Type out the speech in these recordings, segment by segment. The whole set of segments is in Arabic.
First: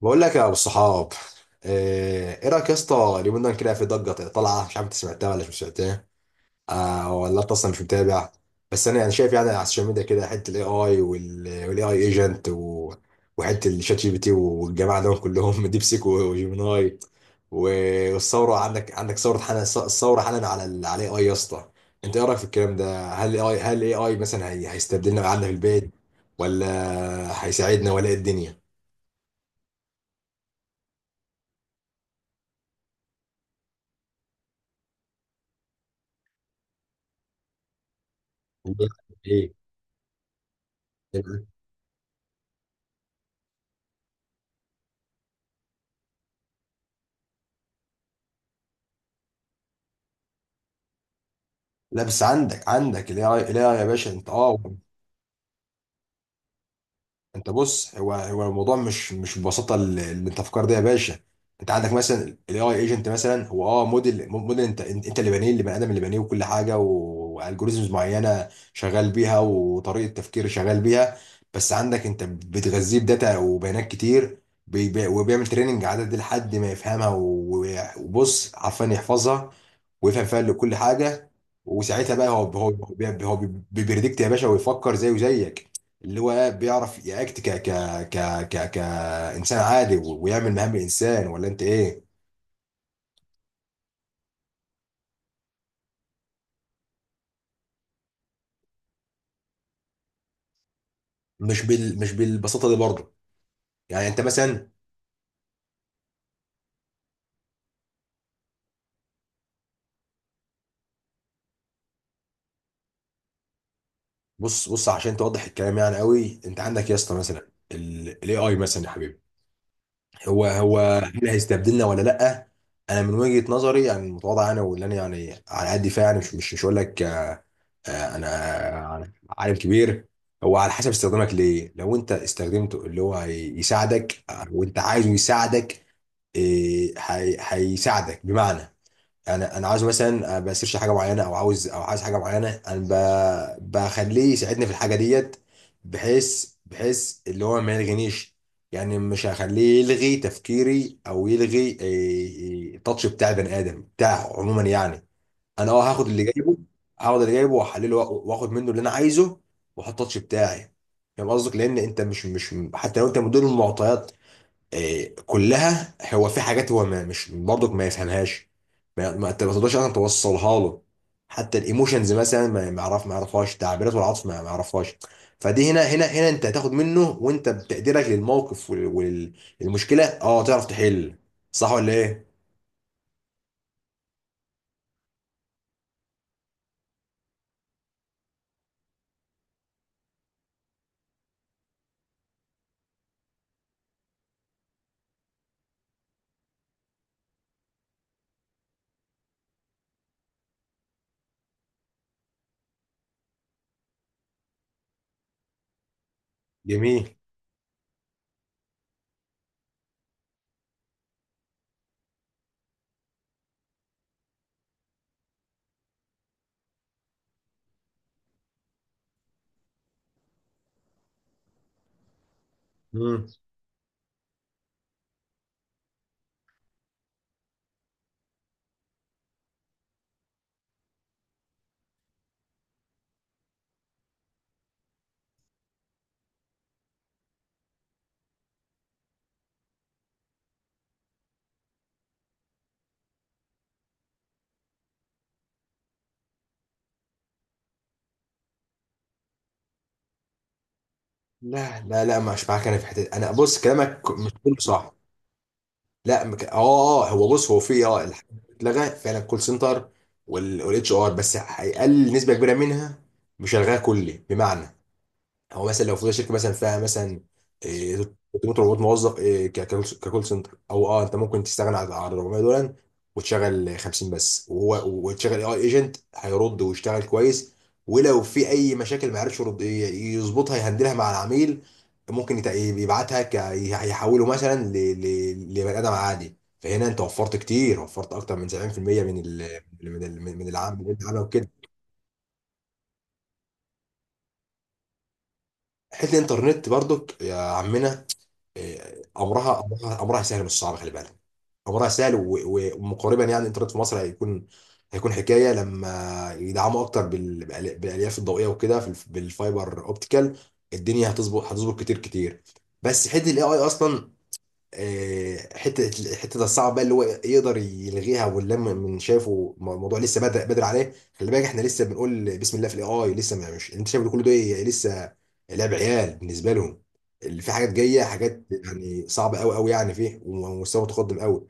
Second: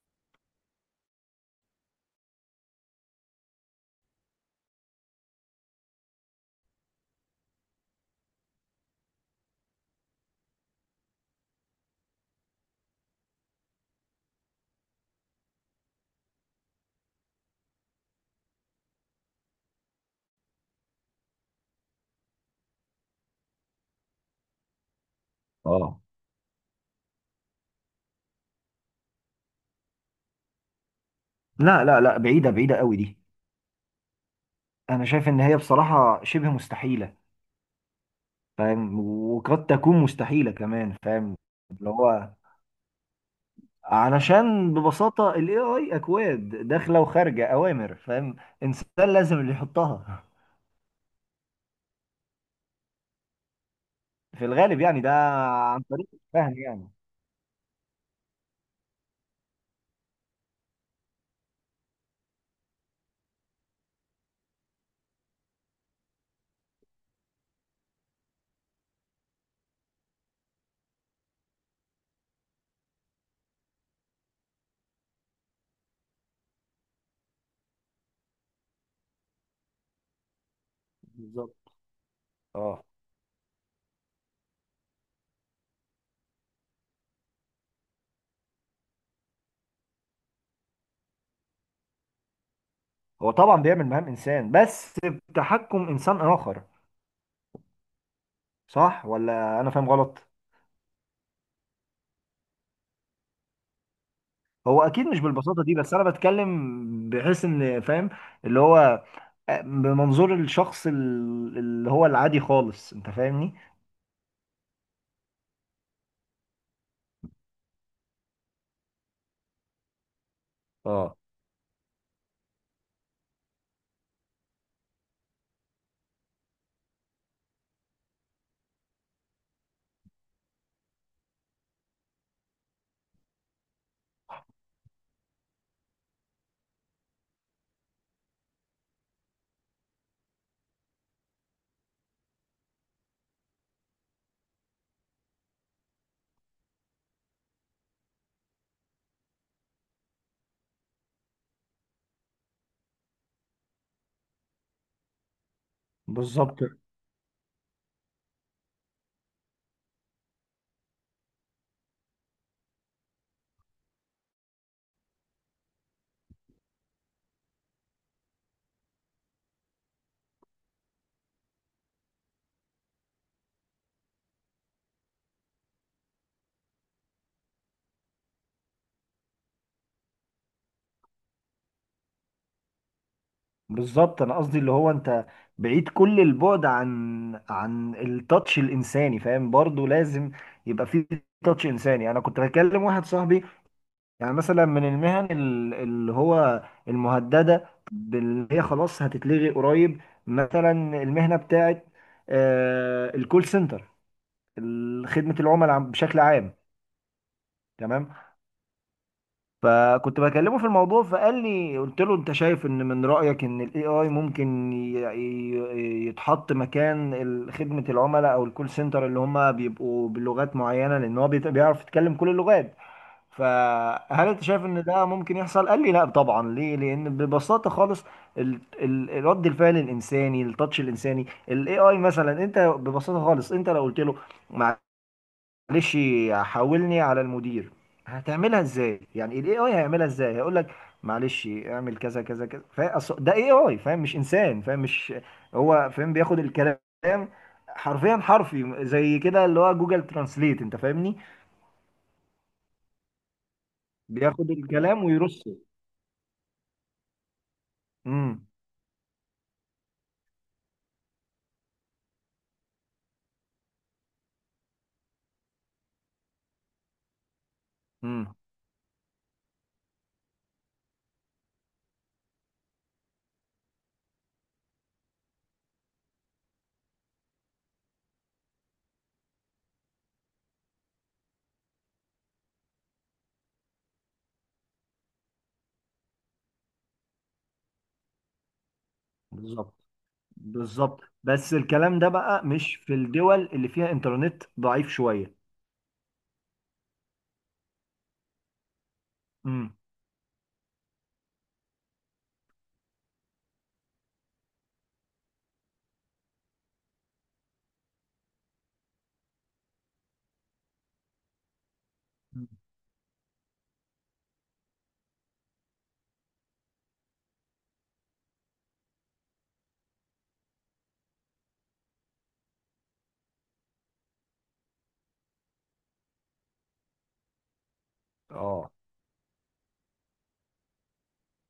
بقول لك يا ابو الصحاب. آه، ايه رايك يا اسطى؟ اليومين دول كده في ضجه طالعه، مش عارف انت سمعتها ولا مش سمعتها. آه، ولا انت اصلا مش متابع. بس انا شايف على السوشيال ميديا كده حته الاي اي والاي اي ايجنت، وحته الشات جي بي تي والجماعه دول كلهم ديب سيك وجيميناي. و- والثوره، عندك ثوره حالا، الثوره حالا على على الاي اي يا اسطى. انت ايه رايك في الكلام ده؟ هل الاي اي، مثلا هيستبدلنا قعدنا في البيت، اه، ولا هيساعدنا، ولا إيه الدنيا؟ لا لا لا، بعيدة بعيدة قوي دي. انا شايف ان هي بصراحة شبه مستحيلة، فاهم، ايه، وقد تكون مستحيلة كمان، فاهم اللي هو، علشان ببساطة ال AI أكواد داخلة وخارجة أوامر، فاهم، إنسان لازم اللي يحطها لا، بس عندك الاي اي يا باشا، انت في اه. الغالب يعني ده، عن طريق الفهم يعني. انت بص، هو الموضوع مش ببساطه اللي انت فكر ده يا باشا. انت عندك مثلا الاي اي ايجنت، مثلا هو اه موديل، انت اللي بانيه، اللي بني ادم اللي بانيه، وكل حاجه، والجوريزمز معينه شغال بيها، وطريقه تفكير شغال بيها. بس عندك انت بتغذيه بداتا وبيانات كتير، وبيعمل تريننج عدد لحد ما يفهمها، وبص عارفان يحفظها ويفهم فيها كل حاجه. بالظبط. وساعتها بقى هو اه، هو هو بيبريدكت يا باشا، ويفكر زيه زيك. اللي هو بيعرف ياكت ك ك ك ك كانسان عادي، ويعمل مهام الانسان، ولا انت ايه؟ هو طبعا بيعمل مهام إنسان، بس بتحكم إنسان آخر، صح ولا أنا فاهم غلط؟ مش بال، مش بالبساطه دي برضه. يعني انت مثلا، هو أكيد مش بالبساطة دي، بس أنا بتكلم بحيث إن، فاهم اللي هو، بمنظور الشخص اللي هو العادي خالص، انت فاهمني. بص عشان توضح الكلام يعني قوي. انت عندك يا اسطى مثلا الاي اي، مثلا يا حبيبي، هو اه، هل هيستبدلنا ولا لا؟ انا من وجهه نظري يعني المتواضعه، انا واللي انا يعني على قد فيها يعني، مش هقول لك انا أنا عالم كبير. هو على حسب استخدامك ليه. لو انت استخدمته اللي هو يساعدك، آه، وانت عايزه يساعدك، إيه، هيساعدك بمعنى. انا عاوز مثلا بسيرش حاجه معينه، او عاوز او عايز حاجه معينه، انا بخليه يساعدني في الحاجه ديت، بحيث اللي هو ما يلغينيش. يعني مش هخليه يلغي تفكيري، او يلغي إيه، التاتش بتاع البني ادم بتاعه عموما يعني. انا اه هاخد اللي جايبه، بالظبط. هاخد اللي جايبه واحلله، واخد منه اللي انا عايزه، واحط التاتش بتاعي. فاهم قصدك، لان انت مش، حتى لو انت مدير المعطيات إيه، كلها، هو في حاجات هو ما مش برضك ما يفهمهاش، ما ما انت ما تقدرش اصلا توصلها له. حتى الايموشنز مثلا، ما ما يعرف، ما يعرفهاش، تعبيرات والعطف ما يعرفهاش. فدي هنا، انت هتاخد منه، وانت بتقديرك للموقف والمشكله اه تعرف تحل. صح ولا ايه؟ بالظبط، انا قصدي اللي هو انت بعيد كل البعد عن عن التاتش الانساني، فاهم، برضو لازم يبقى فيه تاتش انساني. انا كنت بكلم واحد صاحبي، يعني مثلا من المهن اللي هو المهدده، اللي هي خلاص هتتلغي قريب، مثلا المهنه بتاعت الكول سنتر، خدمه العملاء بشكل عام، جميل. تمام. فكنت بكلمه في الموضوع، فقال لي، قلت له انت شايف ان، من رأيك ان الاي اي ممكن يتحط مكان خدمة العملاء او الكول سنتر، اللي هم بيبقوا بلغات معينة، لان هو بيعرف يتكلم كل اللغات، مم. فهل انت شايف ان ده ممكن يحصل؟ قال لي لا طبعا، ليه؟ لان ببساطة خالص رد الفعل الانساني، التاتش الانساني، الاي اي مثلا، انت ببساطة خالص انت لو قلت له معلش حاولني على المدير، هتعملها ازاي؟ يعني الاي اي هيعملها ازاي؟ هيقول لك معلش اعمل كذا كذا كذا، ده اي اي، فاهم، مش انسان، فاهم، مش هو فاهم، بياخد الكلام حرفيا، حرفي زي كده، اللي هو جوجل ترانسليت، انت فاهمني، لا لا لا، مش معاك انا في حته. انا بص، كلامك مش بياخد كله صح. الكلام ويرصه. لا مك... اه. اه، هو بص، هو في اه الحاجات امم اللي اتلغى فعلا، الكول سنتر والاتش ار، بس هيقلل نسبه كبيره منها، مش هيلغاها كلي، بمعنى. هو مثلا لو في شركه مثلا فيها مثلا إيه، امم. 300 400 موظف إيه، ك- ككول سنتر، او اه انت ممكن تستغنى عن 400 دول، وتشغل 50 بس، وهو اي ايجنت هيرد ويشتغل كويس. ولو في اي مشاكل ما عرفش يرد، يظبطها، يهندلها مع العميل. ممكن يبعتها يحوله مثلا لبني ادم عادي. فهنا انت وفرت كتير، وفرت اكتر من 70% من ال بالظبط. من ال من العام من بالظبط، العمل وكده. بس الكلام ده بقى مش في الدول اللي فيها انترنت ضعيف شوية. حته الانترنت برضك يا عمنا، إيه، امم. امرها سهل، مش صعب، خلي بالك. امرها سهل، ومقاربا يعني الانترنت في مصر هيكون، حكايه لما يدعموا اكتر بالالياف الضوئيه وكده، في بالفايبر اوبتيكال. الدنيا هتظبط، هتظبط كتير كتير. بس حته الاي اي اصلا، آه، حته الصعبه بقى اللي هو يقدر يلغيها، ولا من من شايفه الموضوع لسه بدري، عليه. خلي بالك احنا لسه بنقول بسم الله في الاي اي، لسه ما، مش انت شايف كل ده إيه؟ لسه لعب عيال بالنسبه لهم. اللي في حاجات جايه، حاجات اه. يعني صعبه قوي قوي يعني، فيه ومستوى متقدم قوي.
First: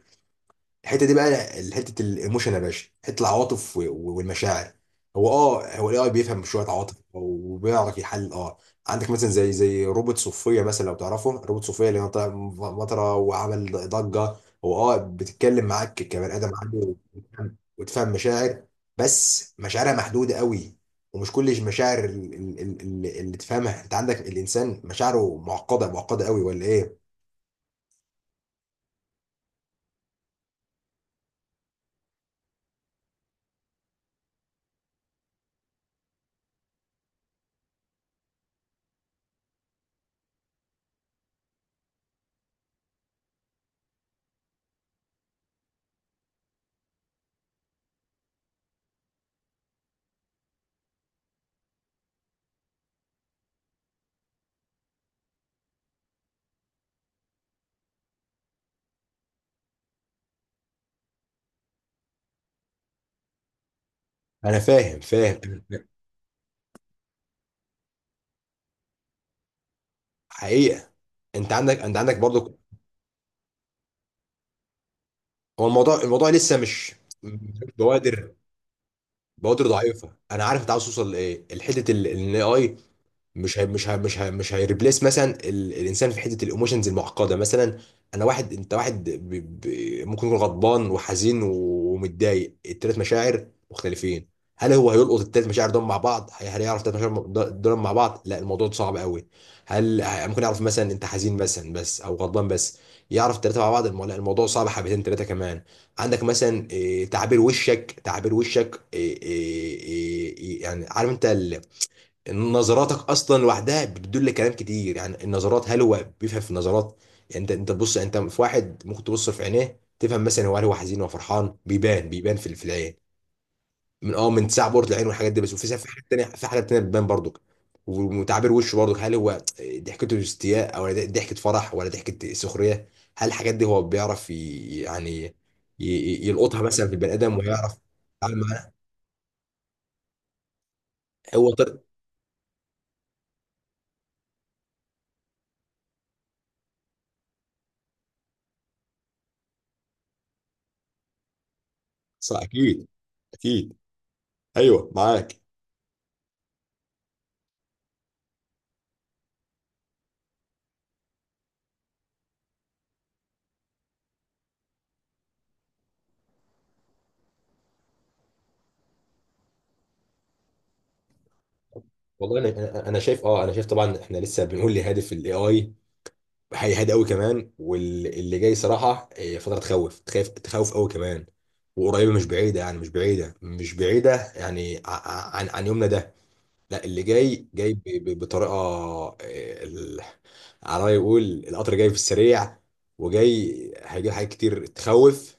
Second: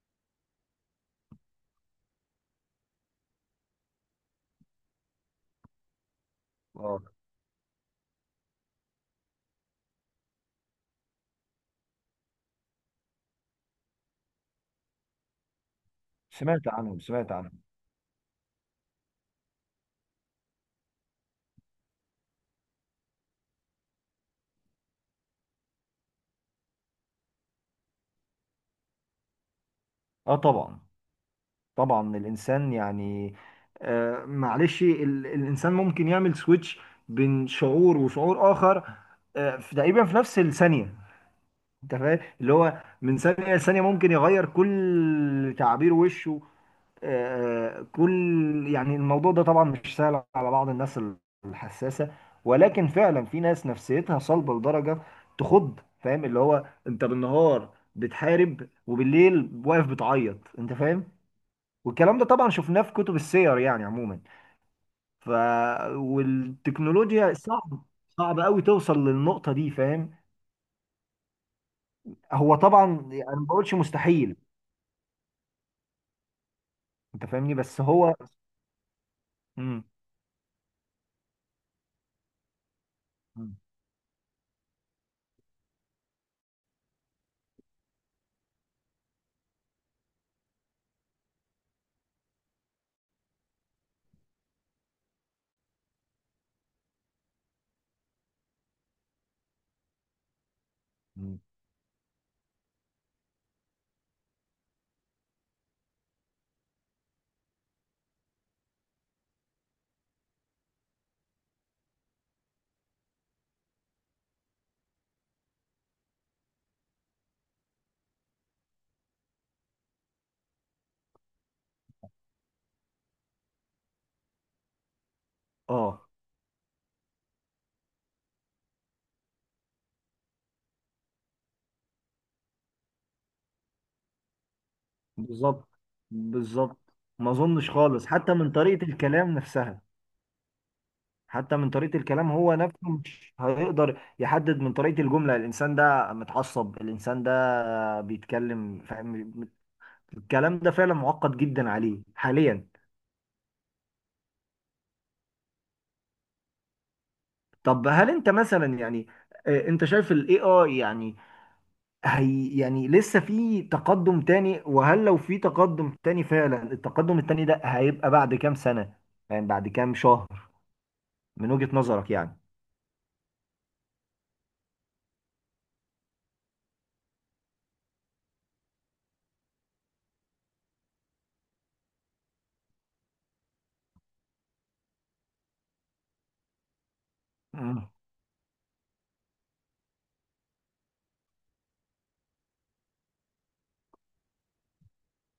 الحته دي بقى، حته الايموشن يا باشا، حته العواطف والمشاعر. هو اه، هو الاي اي بيفهم شويه عواطف، اه، وبيعرف يحلل اه. عندك مثلا زي روبوت صوفيا مثلا، لو تعرفه روبوت صوفيا، اللي هو طلع مطره وعمل ضجه، هو اه بتتكلم معاك كبني ادم، سمعت عنده عنهم، سمعت وتفهم، عنهم. مشاعر. بس مشاعرها محدوده قوي، ومش كل المشاعر اللي تفهمها. انت عندك الانسان مشاعره معقده، معقده قوي، ولا ايه؟ اه طبعا، طبعا الانسان يعني، معلش، الانسان ممكن يعمل سويتش بين شعور وشعور اخر، تقريبا في نفس الثانيه، انت فاهم، اللي هو من ثانيه لثانيه ممكن يغير كل تعابير وشه، كل، يعني الموضوع ده طبعا مش سهل على بعض الناس الحساسه، ولكن فعلا في ناس نفسيتها صلبه لدرجه تخض، فاهم، اللي هو انت بالنهار بتحارب وبالليل واقف بتعيط، انت فاهم، والكلام ده طبعا شفناه في كتب السير يعني عموما. انا فاهم، ف، والتكنولوجيا صعب، صعب قوي توصل للنقطة دي، فاهم. حقيقه. انت عندك، هو برضو، طبعا انا ما بقولش مستحيل، هو الموضوع، لسه مش، انت فاهمني، بس هو. بوادر، بوادر امم. ضعيفه. انا عارف انت عاوز توصل لايه، الحته الاي، مش هي، مش هيريبليس مثلا ال... الانسان في حته الايموشنز المعقده مثلا. انا واحد، انت واحد، ب... ب... ممكن يكون غضبان وحزين ومتضايق، التلات مشاعر مختلفين. هل هو هيلقط التلات مشاعر دول مع بعض، هل يعرف التلات مشاعر دول مع بعض؟ لا، الموضوع ده صعب قوي. هل ممكن يعرف مثلا انت حزين مثلا بس، او غضبان بس؟ يعرف التلاته مع بعض لا، الموضوع صعب حبتين تلاته كمان. عندك مثلا إيه، تعبير وشك، إيه، يعني عارف انت، نظراتك اصلا لوحدها بتدل كلام كتير. يعني النظرات، هل هو بيفهم في النظرات؟ يعني انت، تبص، انت في واحد ممكن تبص في عينيه تفهم مثلا هو، هل هو حزين ولا فرحان، بيبان، في العين من اه من تسع بورة العين والحاجات دي بس. وفي حاجات اه، تانية، بتبان برضك، وتعبير وشه برضك، هل هو ضحكته استياء، او ضحكة فرح، ولا ضحكة سخرية؟ هل الحاجات دي هو بيعرف يعني بالظبط. يلقطها بالظبط، مثلا في البني ما ادم، اظنش ويعرف خالص، حتى يتعامل من معاها؟ طريقة الكلام نفسها، هو حتى من طريق، طريقة الكلام هو نفسه مش هيقدر يحدد من طريقة الجملة الإنسان ده متعصب، الإنسان ده بيتكلم، فاهم، الكلام ده فعلا معقد جدا عليه صح، حاليا. اكيد اكيد. ايوه معاك. طب هل انت مثلا يعني، انت شايف الاي اي يعني هي يعني لسه في تقدم تاني؟ وهل لو في تقدم تاني فعلا، التقدم التاني ده هيبقى بعد كام سنة؟ يعني بعد كام شهر من وجهة نظرك يعني؟ والله انا، أنا شايف اه، انا شايف طبعا، احنا لسه بنقول لهادف الاي اي، هيهاد قوي كمان. واللي جاي صراحه إيه، فتره تخوف، تخاف، قوي كمان. وقريبه مش بعيده، يعني مش بعيده، يعني عن يومنا ده. لا، اللي جاي جاي مم. بطريقه إيه، على ما يقول القطر جاي في السريع. وجاي هيجيب حاجات كتير تخوف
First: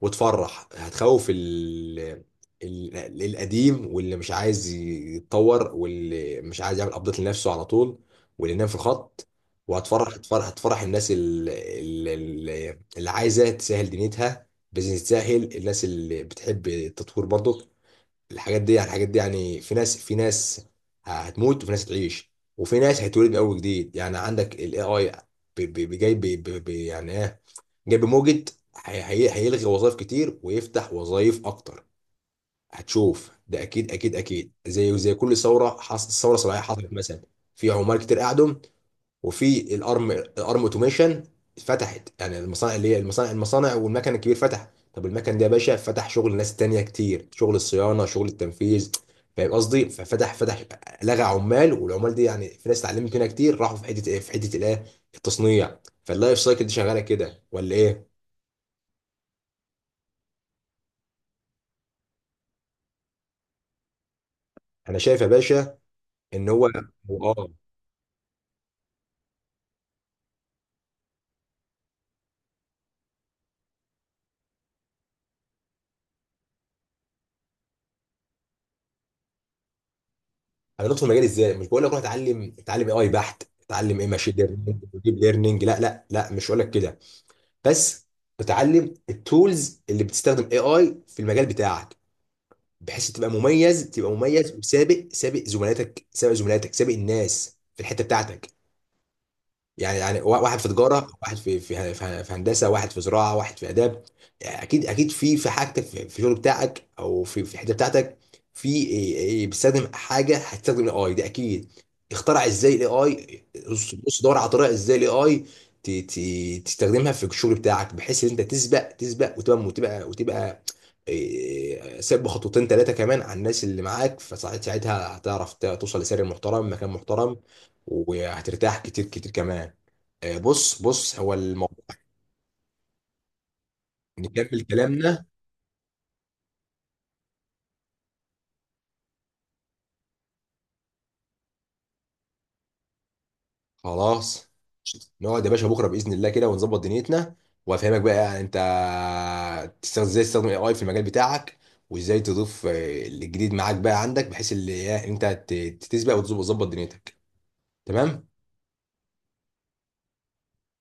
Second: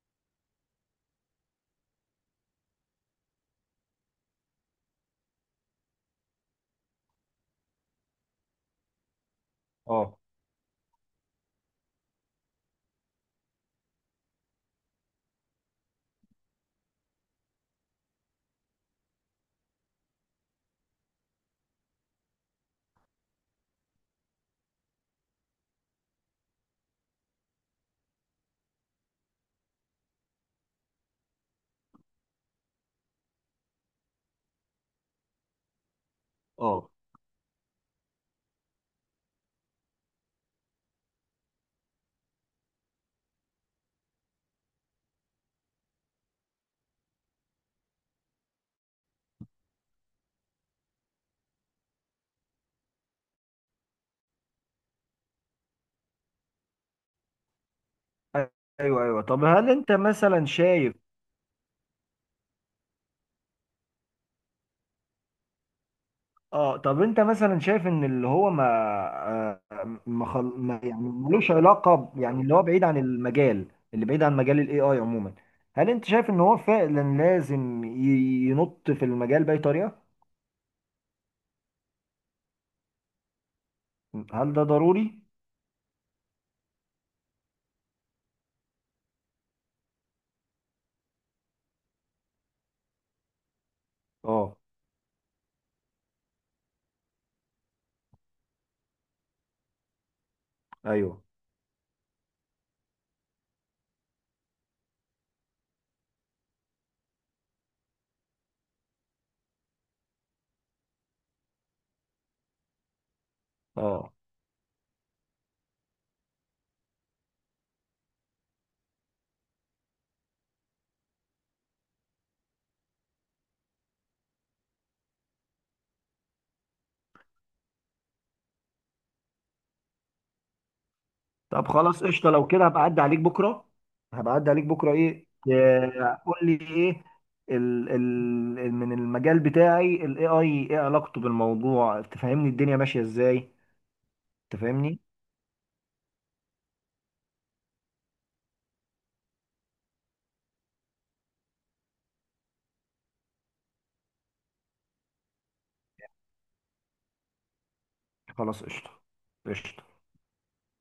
وتفرح. هتخوف ال... ال... القديم، واللي مش عايز يتطور، واللي مش عايز يعمل ابديت لنفسه على طول، واللي نام في الخط. وهتفرح، اه. هتفرح هتفرح الناس اللي عايزه تسهل دنيتها، بزنس، تسهل الناس اللي بتحب التطوير برضو. الحاجات دي يعني، في ناس، هتموت، وفي ناس هتعيش، وفي ناس هيتولد من اول جديد. يعني عندك الاي اي جاي يعني ايه، جنب موجة، هيلغي وظائف كتير ويفتح وظائف اكتر. هتشوف ده اكيد، اكيد زي كل ثوره حصلت. ثوره صناعيه اه، حصلت مثلا، في عمال كتير قعدوا، وفي الارم، اوتوميشن فتحت. يعني المصانع اللي هي المصانع، والمكن الكبير فتح. طب المكن ده يا باشا فتح شغل ناس تانية كتير، شغل الصيانه، شغل التنفيذ. فاهم قصدي؟ ففتح، لغى عمال، والعمال دي يعني في ناس اتعلمت منها كتير، راحوا في حته ايه، في حته الايه، التصنيع. فاللايف سايكل دي شغاله كده، ولا ايه؟ ايوه ايوه. طب هل انت مثلا شايف، انا شايف يا باشا ان هو، اه طب انت هو اه مثلا شايف ان اللي هو ما، آه، ما, خل... ما يعني ملوش علاقه يعني اللي هو بعيد عن المجال، اللي بعيد عن مجال الاي اي عموما، هل انت شايف ان هو فعلا لازم ينط في المجال باي طريقه؟ هندخل المجال ازاي؟ مش بقول لك روح اتعلم، اي اي بحت، اتعلم ايه، ماشين هل ده ليرنينج، ضروري؟ ديب ليرنينج، لا لا لا، مش هقول لك كده. بس اتعلم التولز اللي بتستخدم اي اي في المجال بتاعك، بحيث تبقى مميز، اه. وسابق، زملاتك، سابق الناس في الحته بتاعتك. يعني واحد في تجاره، ايوه. واحد في هندسه، واحد في زراعه، واحد في اداب. يعني اكيد، في حاجتك، في الشغل بتاعك، او في الحته بتاعتك، في إيه- إيه بتستخدم حاجه، هتستخدم الاي اي ده اكيد. اخترع ازاي الاي اي؟ بص، اه، دور على طريقه ازاي الاي اي تستخدمها في الشغل بتاعك، بحيث ان انت تسبق، وتبقى، إيه، سابق خطوتين ثلاثه كمان عن الناس اللي معاك. فساعتها هتعرف توصل لسعر محترم، مكان محترم، وهترتاح كتير كتير كمان. آه، بص، هو طب الموضوع، خلاص قشطه، لو كده هبقى اعدي عليك بكره، هبقى اعدي نكمل عليك بكره كلامنا. ايه، قول لي ايه، ال ال من المجال بتاعي الاي اي ايه علاقته بالموضوع، تفهمني الدنيا ماشيه ازاي، خلاص تفهمني. نقعد يا باشا بكره باذن الله كده ونظبط دنيتنا، وافهمك بقى انت تستخدم ازاي، الاي اي في المجال بتاعك، وازاي تضيف آه، الجديد معاك بقى عندك، بحيث اللي إيه، انت تسبق وتظبط، دنيتك. تمام. خلاص قشطة. قشطة.